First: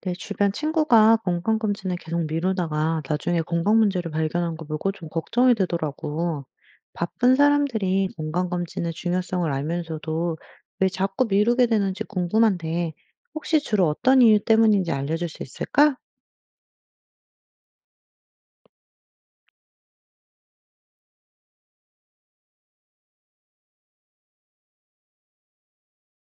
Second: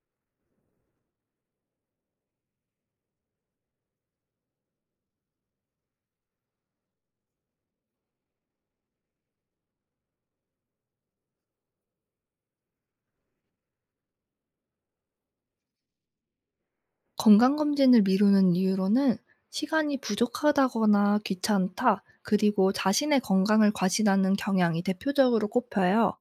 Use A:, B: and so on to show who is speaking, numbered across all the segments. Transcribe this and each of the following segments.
A: 내 주변 친구가 건강검진을 계속 미루다가 나중에 건강 문제를 발견한 거 보고 좀 걱정이 되더라고. 바쁜 사람들이 건강검진의 중요성을 알면서도 왜 자꾸 미루게 되는지 궁금한데, 혹시 주로 어떤 이유 때문인지 알려줄 수 있을까?
B: 건강검진을 미루는 이유로는 시간이 부족하다거나 귀찮다, 그리고 자신의 건강을 과신하는 경향이 대표적으로 꼽혀요.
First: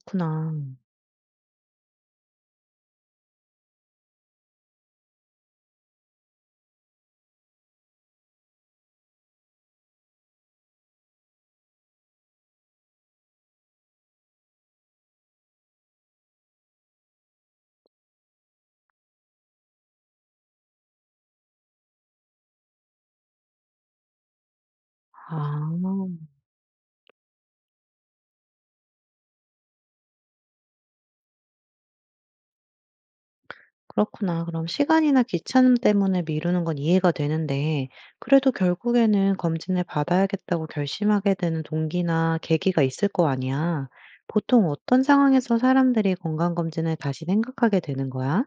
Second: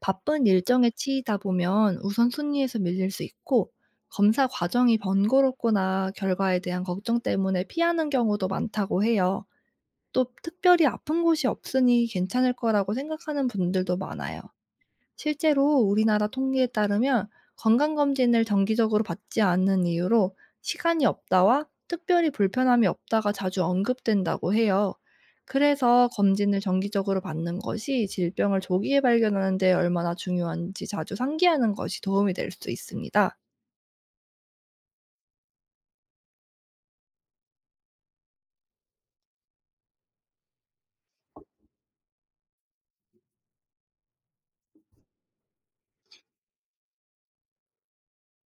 B: 바쁜 일정에 치이다 보면 우선순위에서 밀릴 수 있고, 검사 과정이 번거롭거나 결과에 대한 걱정 때문에 피하는 경우도 많다고 해요. 또 특별히 아픈 곳이 없으니 괜찮을 거라고 생각하는 분들도 많아요. 실제로 우리나라 통계에 따르면 건강검진을 정기적으로 받지 않는 이유로 시간이 없다와 특별히 불편함이 없다가 자주 언급된다고 해요.
A: 아,
B: 그래서 검진을 정기적으로 받는 것이 질병을 조기에 발견하는 데 얼마나 중요한지 자주 상기하는 것이 도움이 될 수 있습니다.
A: 그렇구나. 그럼 시간이나 귀찮음 때문에 미루는 건 이해가 되는데, 그래도 결국에는 검진을 받아야겠다고 결심하게 되는 동기나 계기가 있을 거 아니야. 보통 어떤 상황에서 사람들이 건강검진을 다시 생각하게 되는 거야?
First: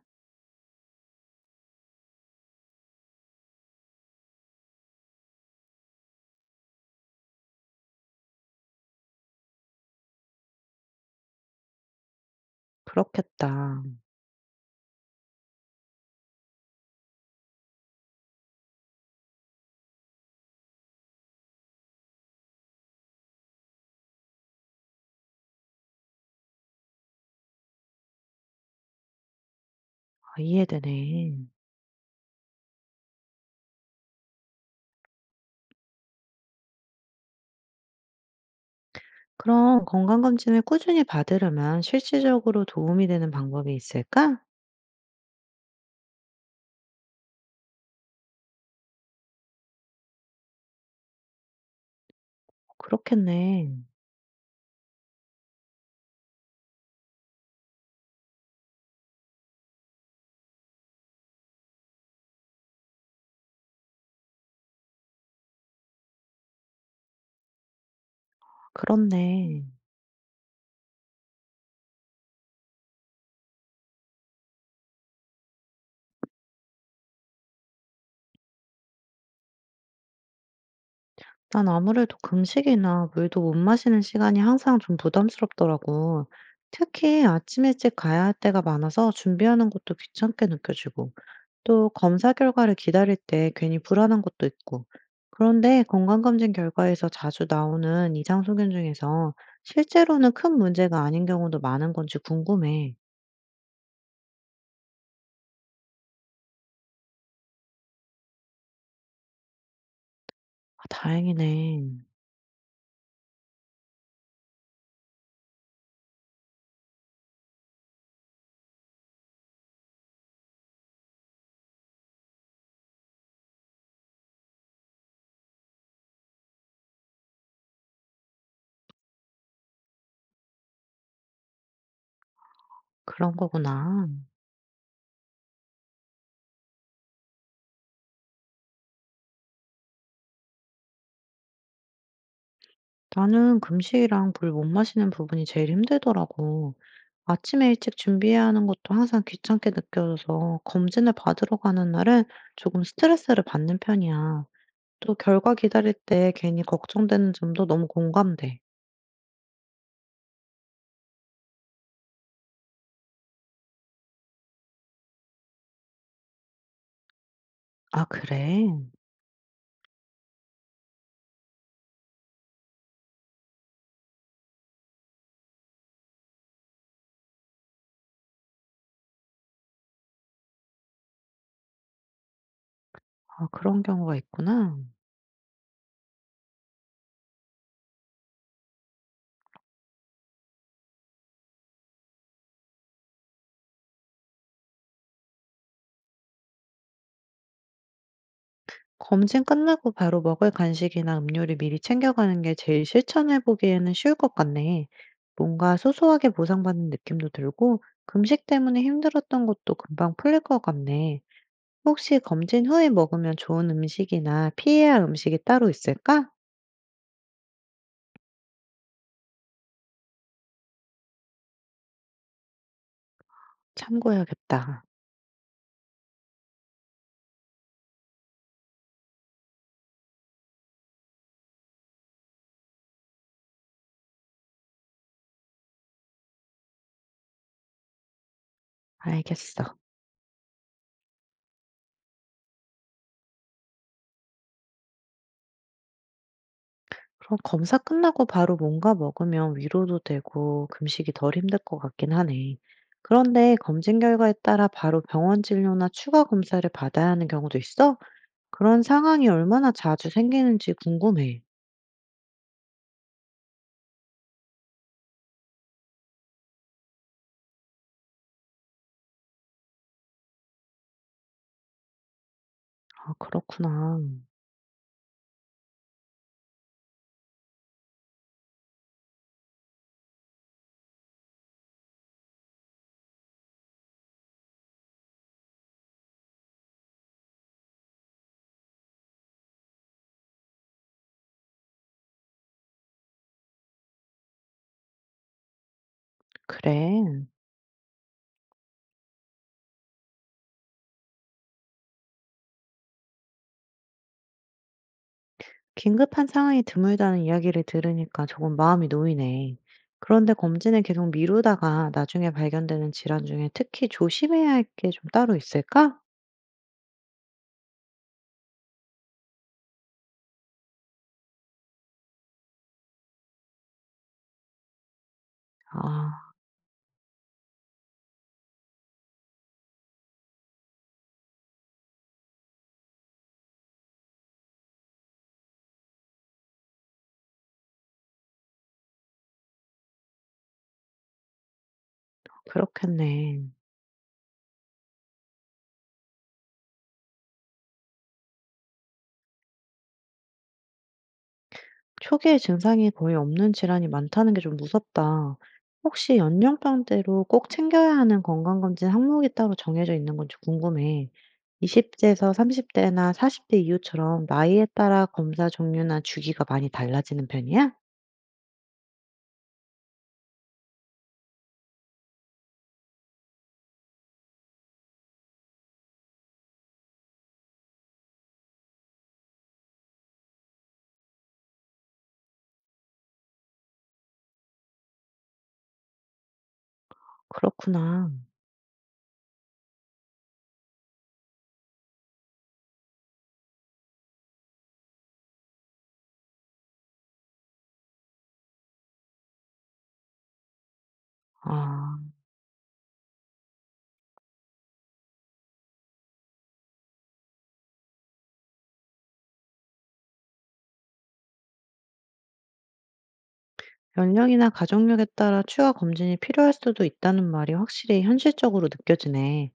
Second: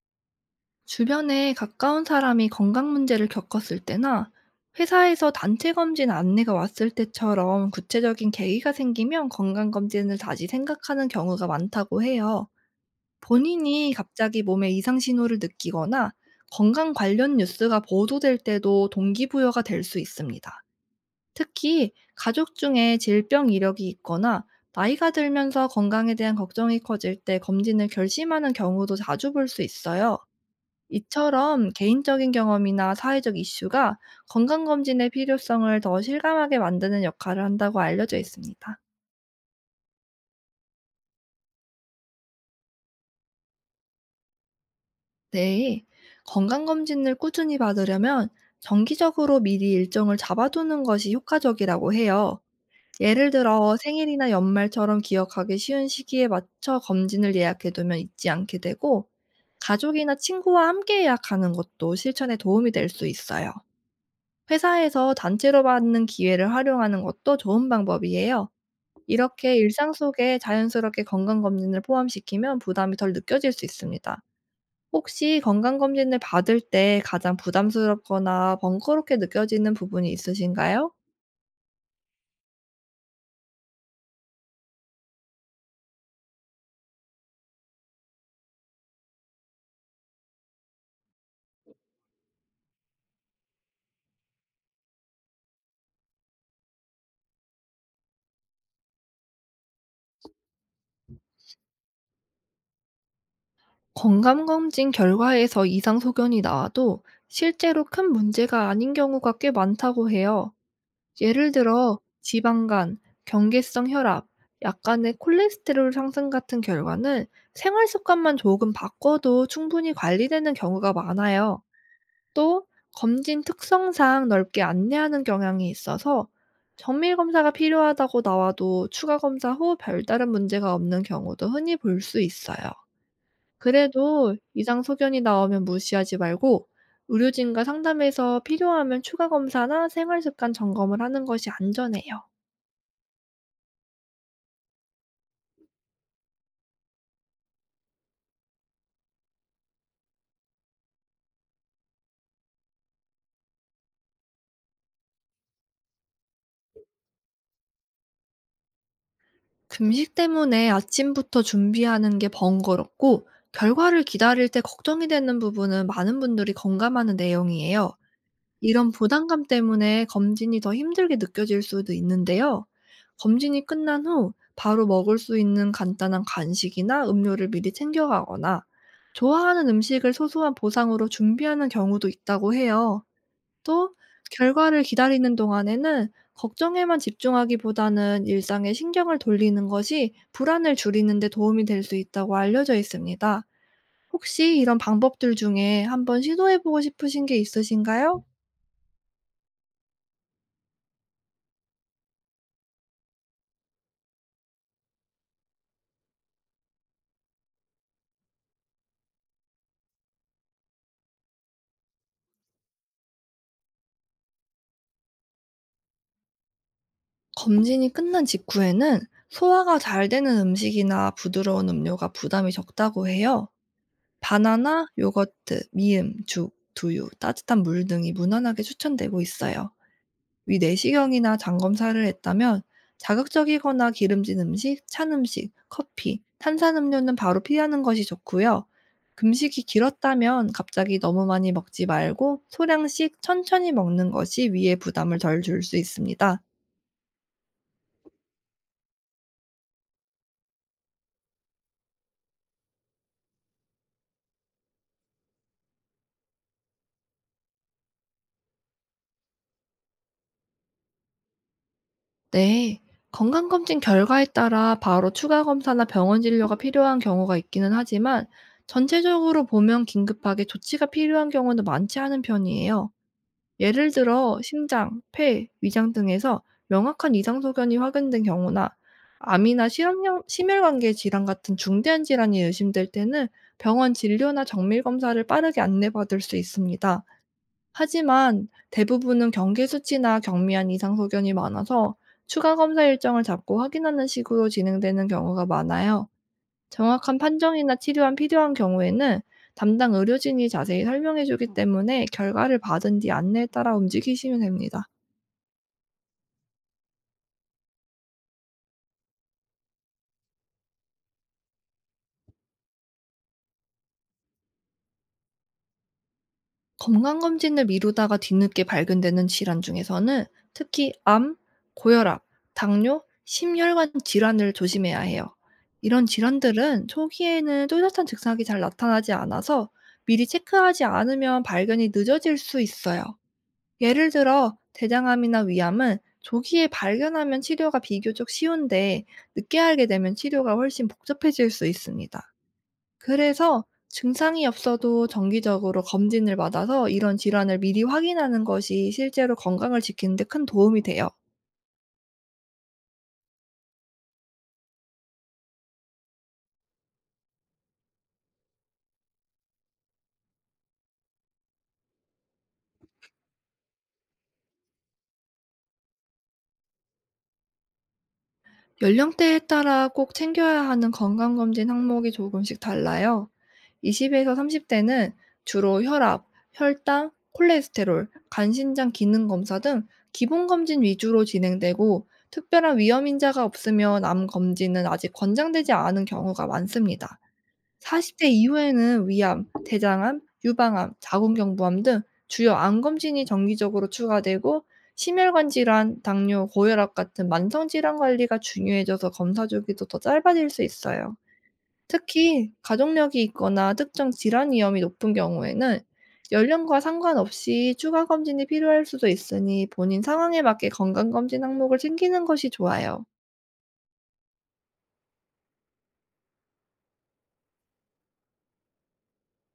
B: 주변에 가까운 사람이 건강 문제를 겪었을 때나 회사에서 단체 검진 안내가 왔을 때처럼 구체적인 계기가 생기면 건강 검진을 다시 생각하는 경우가 많다고 해요.
A: 그렇겠다.
B: 본인이 갑자기 몸에 이상 신호를 느끼거나 건강 관련 뉴스가 보도될 때도 동기부여가 될 수 있습니다. 특히 가족 중에 질병 이력이 있거나 나이가 들면서 건강에 대한 걱정이 커질 때 검진을 결심하는 경우도 자주 볼 수 있어요.
A: 아, 이해되네.
B: 이처럼 개인적인 경험이나 사회적 이슈가 건강검진의 필요성을 더 실감하게 만드는 역할을 한다고 알려져 있습니다.
A: 그럼 건강검진을 꾸준히 받으려면 실질적으로 도움이 되는 방법이 있을까?
B: 네. 건강검진을 꾸준히 받으려면 정기적으로 미리 일정을 잡아두는 것이 효과적이라고 해요. 예를 들어
A: 그렇겠네.
B: 생일이나 연말처럼 기억하기 쉬운 시기에 맞춰 검진을 예약해두면 잊지 않게 되고, 가족이나 친구와 함께 예약하는 것도 실천에 도움이 될 수 있어요. 회사에서 단체로 받는 기회를 활용하는 것도 좋은 방법이에요. 이렇게
A: 그렇네.
B: 일상 속에 자연스럽게 건강검진을 포함시키면 부담이 덜 느껴질 수 있습니다. 혹시 건강검진을 받을 때 가장 부담스럽거나 번거롭게 느껴지는 부분이 있으신가요?
A: 난 아무래도 금식이나 물도 못 마시는 시간이 항상 좀 부담스럽더라고. 특히 아침 일찍 가야 할 때가 많아서 준비하는 것도 귀찮게 느껴지고, 또 검사 결과를 기다릴 때 괜히 불안한 것도 있고. 그런데 건강검진 결과에서 자주 나오는 이상 소견 중에서 실제로는 큰 문제가 아닌 경우도 많은 건지 궁금해.
B: 건강검진 결과에서 이상 소견이 나와도 실제로 큰 문제가 아닌 경우가 꽤 많다고 해요.
A: 아,
B: 예를
A: 다행이네.
B: 들어 지방간, 경계성 혈압, 약간의 콜레스테롤 상승 같은 결과는 생활 습관만 조금 바꿔도 충분히 관리되는 경우가 많아요. 또 검진 특성상 넓게 안내하는 경향이 있어서 정밀 검사가 필요하다고 나와도 추가 검사 후 별다른 문제가 없는 경우도 흔히 볼 수 있어요.
A: 그런 거구나.
B: 그래도 이상 소견이 나오면 무시하지 말고 의료진과 상담해서 필요하면 추가 검사나 생활 습관 점검을 하는 것이 안전해요.
A: 나는 금식이랑 물 못 마시는 부분이 제일 힘들더라고. 아침에 일찍 준비해야 하는 것도 항상 귀찮게 느껴져서 검진을 받으러 가는 날은 조금 스트레스를 받는 편이야. 또 결과 기다릴 때 괜히 걱정되는 점도 너무 공감돼.
B: 금식 때문에 아침부터 준비하는 게 번거롭고 결과를 기다릴 때 걱정이 되는 부분은 많은 분들이 공감하는 내용이에요.
A: 아, 그래?
B: 이런 부담감 때문에 검진이 더 힘들게 느껴질 수도 있는데요. 검진이 끝난 후 바로 먹을 수 있는 간단한 간식이나 음료를 미리 챙겨가거나 좋아하는 음식을 소소한 보상으로 준비하는 경우도 있다고 해요.
A: 아, 그런
B: 또
A: 경우가 있구나.
B: 결과를 기다리는 동안에는 걱정에만 집중하기보다는 일상에 신경을 돌리는 것이 불안을 줄이는 데 도움이 될 수 있다고 알려져 있습니다. 혹시 이런 방법들 중에 한번 시도해 보고 싶으신 게 있으신가요?
A: 검진 끝나고 바로 먹을 간식이나 음료를 미리 챙겨가는 게 제일 실천해 보기에는 쉬울 것 같네. 뭔가 소소하게 보상받는 느낌도 들고, 금식 때문에 힘들었던 것도 금방 풀릴 것 같네. 혹시 검진 후에 먹으면 좋은 음식이나 피해야 할 음식이 따로 있을까?
B: 검진이 끝난 직후에는 소화가 잘 되는 음식이나 부드러운 음료가 부담이 적다고 해요.
A: 참고해야겠다.
B: 바나나, 요거트, 미음, 죽, 두유, 따뜻한 물 등이 무난하게 추천되고 있어요. 위 내시경이나 장 검사를 했다면 자극적이거나 기름진 음식, 찬 음식, 커피, 탄산음료는 바로 피하는 것이 좋고요. 금식이
A: 알겠어.
B: 길었다면 갑자기 너무 많이 먹지 말고 소량씩 천천히 먹는 것이 위에 부담을 덜 줄 수 있습니다.
A: 그럼 검사 끝나고 바로 뭔가 먹으면 위로도 되고 금식이 덜 힘들 것 같긴 하네. 그런데 검진 결과에 따라 바로 병원 진료나 추가 검사를 받아야 하는 경우도 있어? 그런 상황이 얼마나 자주 생기는지 궁금해.
B: 네. 건강검진 결과에 따라 바로 추가 검사나 병원 진료가 필요한 경우가 있기는 하지만, 전체적으로 보면 긴급하게 조치가 필요한 경우는 많지 않은 편이에요.
A: 아,
B: 예를
A: 그렇구나.
B: 들어 심장, 폐, 위장 등에서 명확한 이상 소견이 확인된 경우나 암이나 실험령, 심혈관계 질환 같은 중대한 질환이 의심될 때는 병원 진료나 정밀 검사를 빠르게 안내받을 수 있습니다. 하지만 대부분은 경계 수치나 경미한 이상 소견이 많아서 추가 검사 일정을 잡고 확인하는 식으로 진행되는 경우가 많아요. 정확한
A: 그래.
B: 판정이나 치료가 필요한 경우에는 담당 의료진이 자세히 설명해 주기 때문에 결과를 받은 뒤 안내에 따라 움직이시면 됩니다.
A: 긴급한 상황이 드물다는 이야기를 들으니까 조금 마음이 놓이네. 그런데 검진을 계속 미루다가 나중에 발견되는 질환 중에 특히 조심해야 할 게 좀 따로 있을까?
B: 건강검진을 미루다가 뒤늦게 발견되는 질환 중에서는 특히 암, 고혈압, 당뇨, 심혈관 질환을 조심해야 해요. 이런
A: 아,
B: 질환들은 초기에는 뚜렷한 증상이 잘 나타나지 않아서 미리 체크하지 않으면 발견이 늦어질 수 있어요. 예를 들어, 대장암이나 위암은 조기에 발견하면 치료가 비교적 쉬운데, 늦게 알게 되면 치료가 훨씬 복잡해질 수 있습니다.
A: 그렇겠네.
B: 그래서 증상이 없어도 정기적으로 검진을 받아서 이런 질환을 미리 확인하는 것이 실제로 건강을 지키는 데 큰 도움이 돼요.
A: 초기에 증상이 거의 없는 질환이 많다는 게 좀 무섭다. 혹시 연령대로 꼭 챙겨야 하는 건강검진 항목이 따로 정해져 있는 건지 궁금해. 20대에서 30대나 40대 이후처럼 나이에 따라 검사 종류나 주기가 많이 달라지는 편이야?
B: 연령대에 따라 꼭 챙겨야 하는 건강검진 항목이 조금씩 달라요. 20에서 30대는 주로 혈압, 혈당, 콜레스테롤, 간신장 기능 검사 등 기본 검진 위주로 진행되고, 특별한 위험 인자가 없으면 암 검진은 아직 권장되지 않은 경우가 많습니다.
A: 그렇구나.
B: 40대 이후에는 위암, 대장암, 유방암, 자궁경부암 등 주요 암 검진이 정기적으로 추가되고, 심혈관 질환, 당뇨, 고혈압 같은 만성 질환 관리가 중요해져서 검사 주기도 더 짧아질 수 있어요.
A: 아.
B: 특히 가족력이 있거나 특정 질환 위험이 높은 경우에는 연령과 상관없이 추가 검진이 필요할 수도 있으니, 본인 상황에 맞게 건강 검진 항목을 챙기는 것이 좋아요.
A: 연령이나 가족력에 따라 추가 검진이 필요할 수도 있다는 말이 확실히 현실적으로 느껴지네.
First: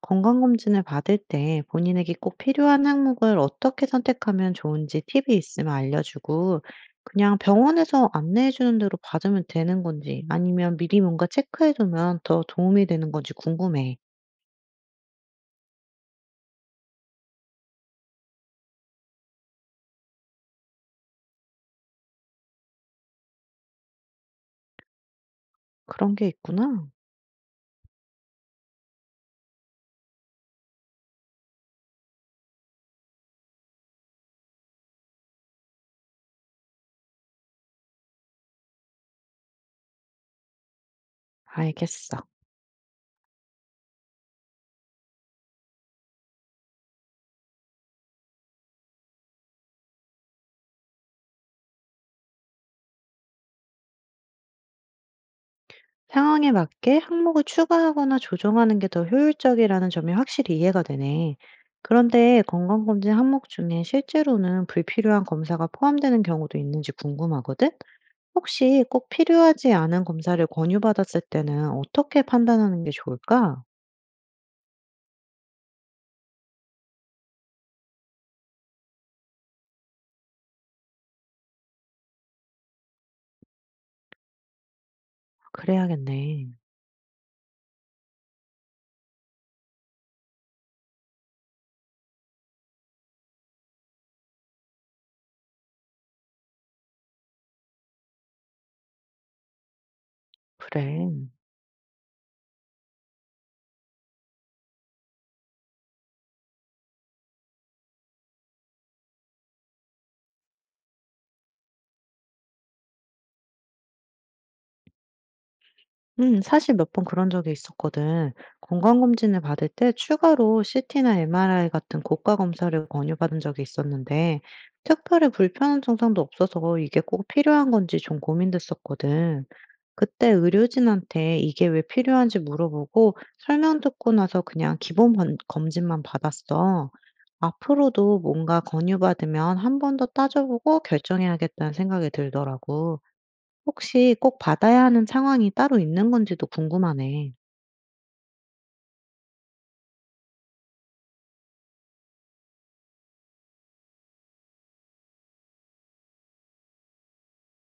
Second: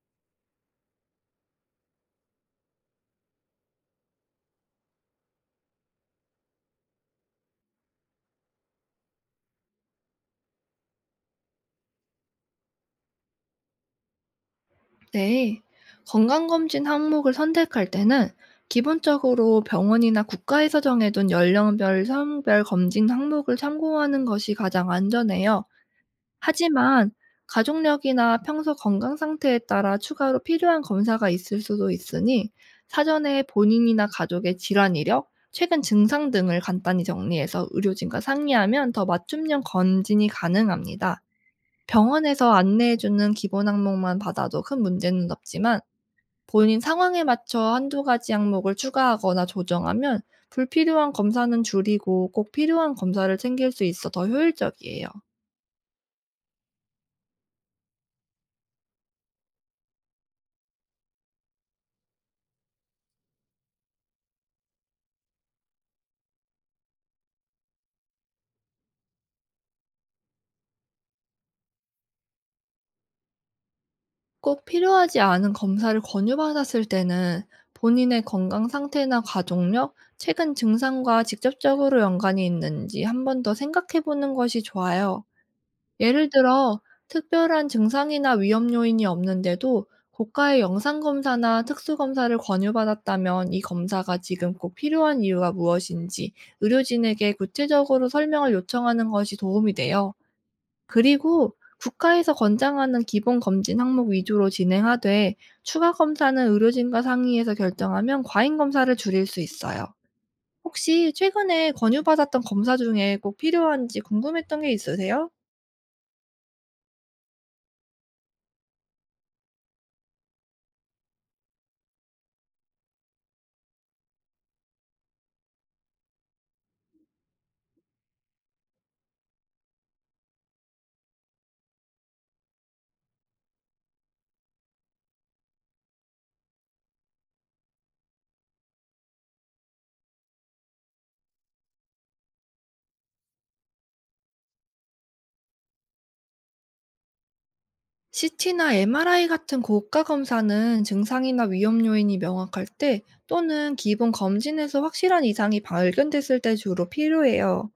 A: 건강검진을 받을 때 본인에게 꼭 필요한 항목을 어떻게 선택하면 좋은지 팁이 있으면 알려주고, 그냥 병원에서 안내해주는 대로 받으면 되는 건지, 아니면 미리 뭔가 체크해두면 더 도움이 되는 건지 궁금해.
B: 네. 건강검진 항목을 선택할 때는 기본적으로 병원이나 국가에서 정해둔 연령별, 성별 검진 항목을 참고하는 것이 가장 안전해요.
A: 그런 게 있구나?
B: 하지만 가족력이나 평소 건강 상태에 따라 추가로 필요한 검사가 있을 수도 있으니, 사전에 본인이나 가족의 질환 이력, 최근 증상 등을 간단히 정리해서 의료진과 상의하면 더 맞춤형 검진이 가능합니다.
A: 알겠어.
B: 병원에서 안내해주는 기본 항목만 받아도 큰 문제는 없지만, 본인 상황에 맞춰 한두 가지 항목을 추가하거나 조정하면 불필요한 검사는 줄이고 꼭 필요한 검사를 챙길 수 있어 더 효율적이에요.
A: 상황에 맞게 항목을 추가하거나 조정하는 게 더 효율적이라는 점이 확실히 이해가 되네. 그런데 건강검진 항목 중에 실제로는 불필요한 검사가 포함되는 경우도 있는지 궁금하거든? 혹시 꼭 필요하지 않은 검사를 권유받았을 때는 어떻게 판단하는 게 좋을까?
B: 꼭 필요하지 않은 검사를 권유받았을 때는 본인의 건강 상태나 가족력, 최근 증상과 직접적으로 연관이 있는지 한 번 더 생각해 보는 것이 좋아요. 예를
A: 그래야겠네.
B: 들어 특별한 증상이나 위험 요인이 없는데도 고가의 영상 검사나 특수 검사를 권유받았다면, 이 검사가 지금 꼭 필요한 이유가 무엇인지 의료진에게 구체적으로 설명을 요청하는 것이 도움이 돼요.
A: 그래.
B: 그리고 국가에서 권장하는 기본 검진 항목 위주로 진행하되, 추가 검사는 의료진과 상의해서 결정하면 과잉 검사를 줄일 수 있어요. 혹시 최근에 권유받았던 검사 중에 꼭 필요한지 궁금했던 게 있으세요?
A: 사실 몇 번 그런 적이 있었거든. 건강검진을 받을 때 추가로 CT나 MRI 같은 고가 검사를 권유받은 적이 있었는데, 특별히 불편한 증상도 없어서 이게 꼭 필요한 건지 좀 고민됐었거든. 그때 의료진한테 이게 왜 필요한지 물어보고 설명 듣고 나서 그냥 기본 검진만 받았어. 앞으로도 뭔가 권유받으면 한 번 더 따져보고 결정해야겠다는 생각이 들더라고. 혹시 꼭 받아야 하는 상황이 따로 있는 건지도 궁금하네.
B: CT나 MRI 같은 고가 검사는 증상이나 위험 요인이 명확할 때, 또는 기본 검진에서 확실한 이상이 발견됐을 때 주로 필요해요.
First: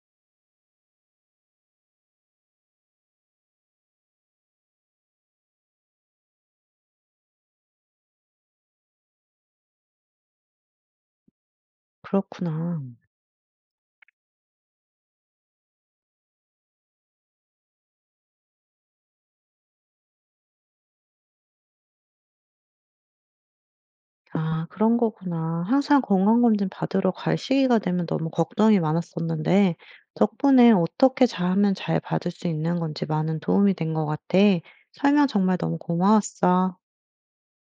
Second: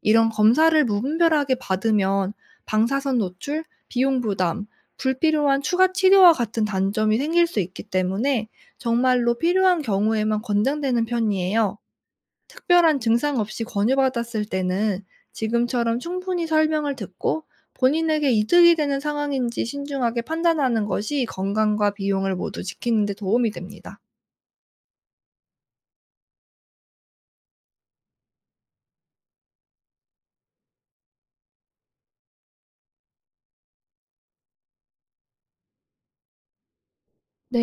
B: 이런 검사를 무분별하게 받으면 방사선 노출, 비용 부담, 불필요한 추가 치료와 같은 단점이 생길 수 있기 때문에 정말로 필요한 경우에만 권장되는 편이에요.
A: 그렇구나.
B: 특별한 증상 없이 권유받았을 때는 지금처럼 충분히 설명을 듣고 본인에게 이득이 되는 상황인지 신중하게 판단하는 것이 건강과 비용을 모두 지키는 데 도움이 됩니다.
A: 아, 그런 거구나. 항상 건강검진 받으러 갈 시기가 되면 너무 걱정이 많았었는데, 덕분에 어떻게 잘하면 잘 받을 수 있는 건지 많은 도움이 된 것 같아. 설명 정말 너무 고마웠어.
B: 네.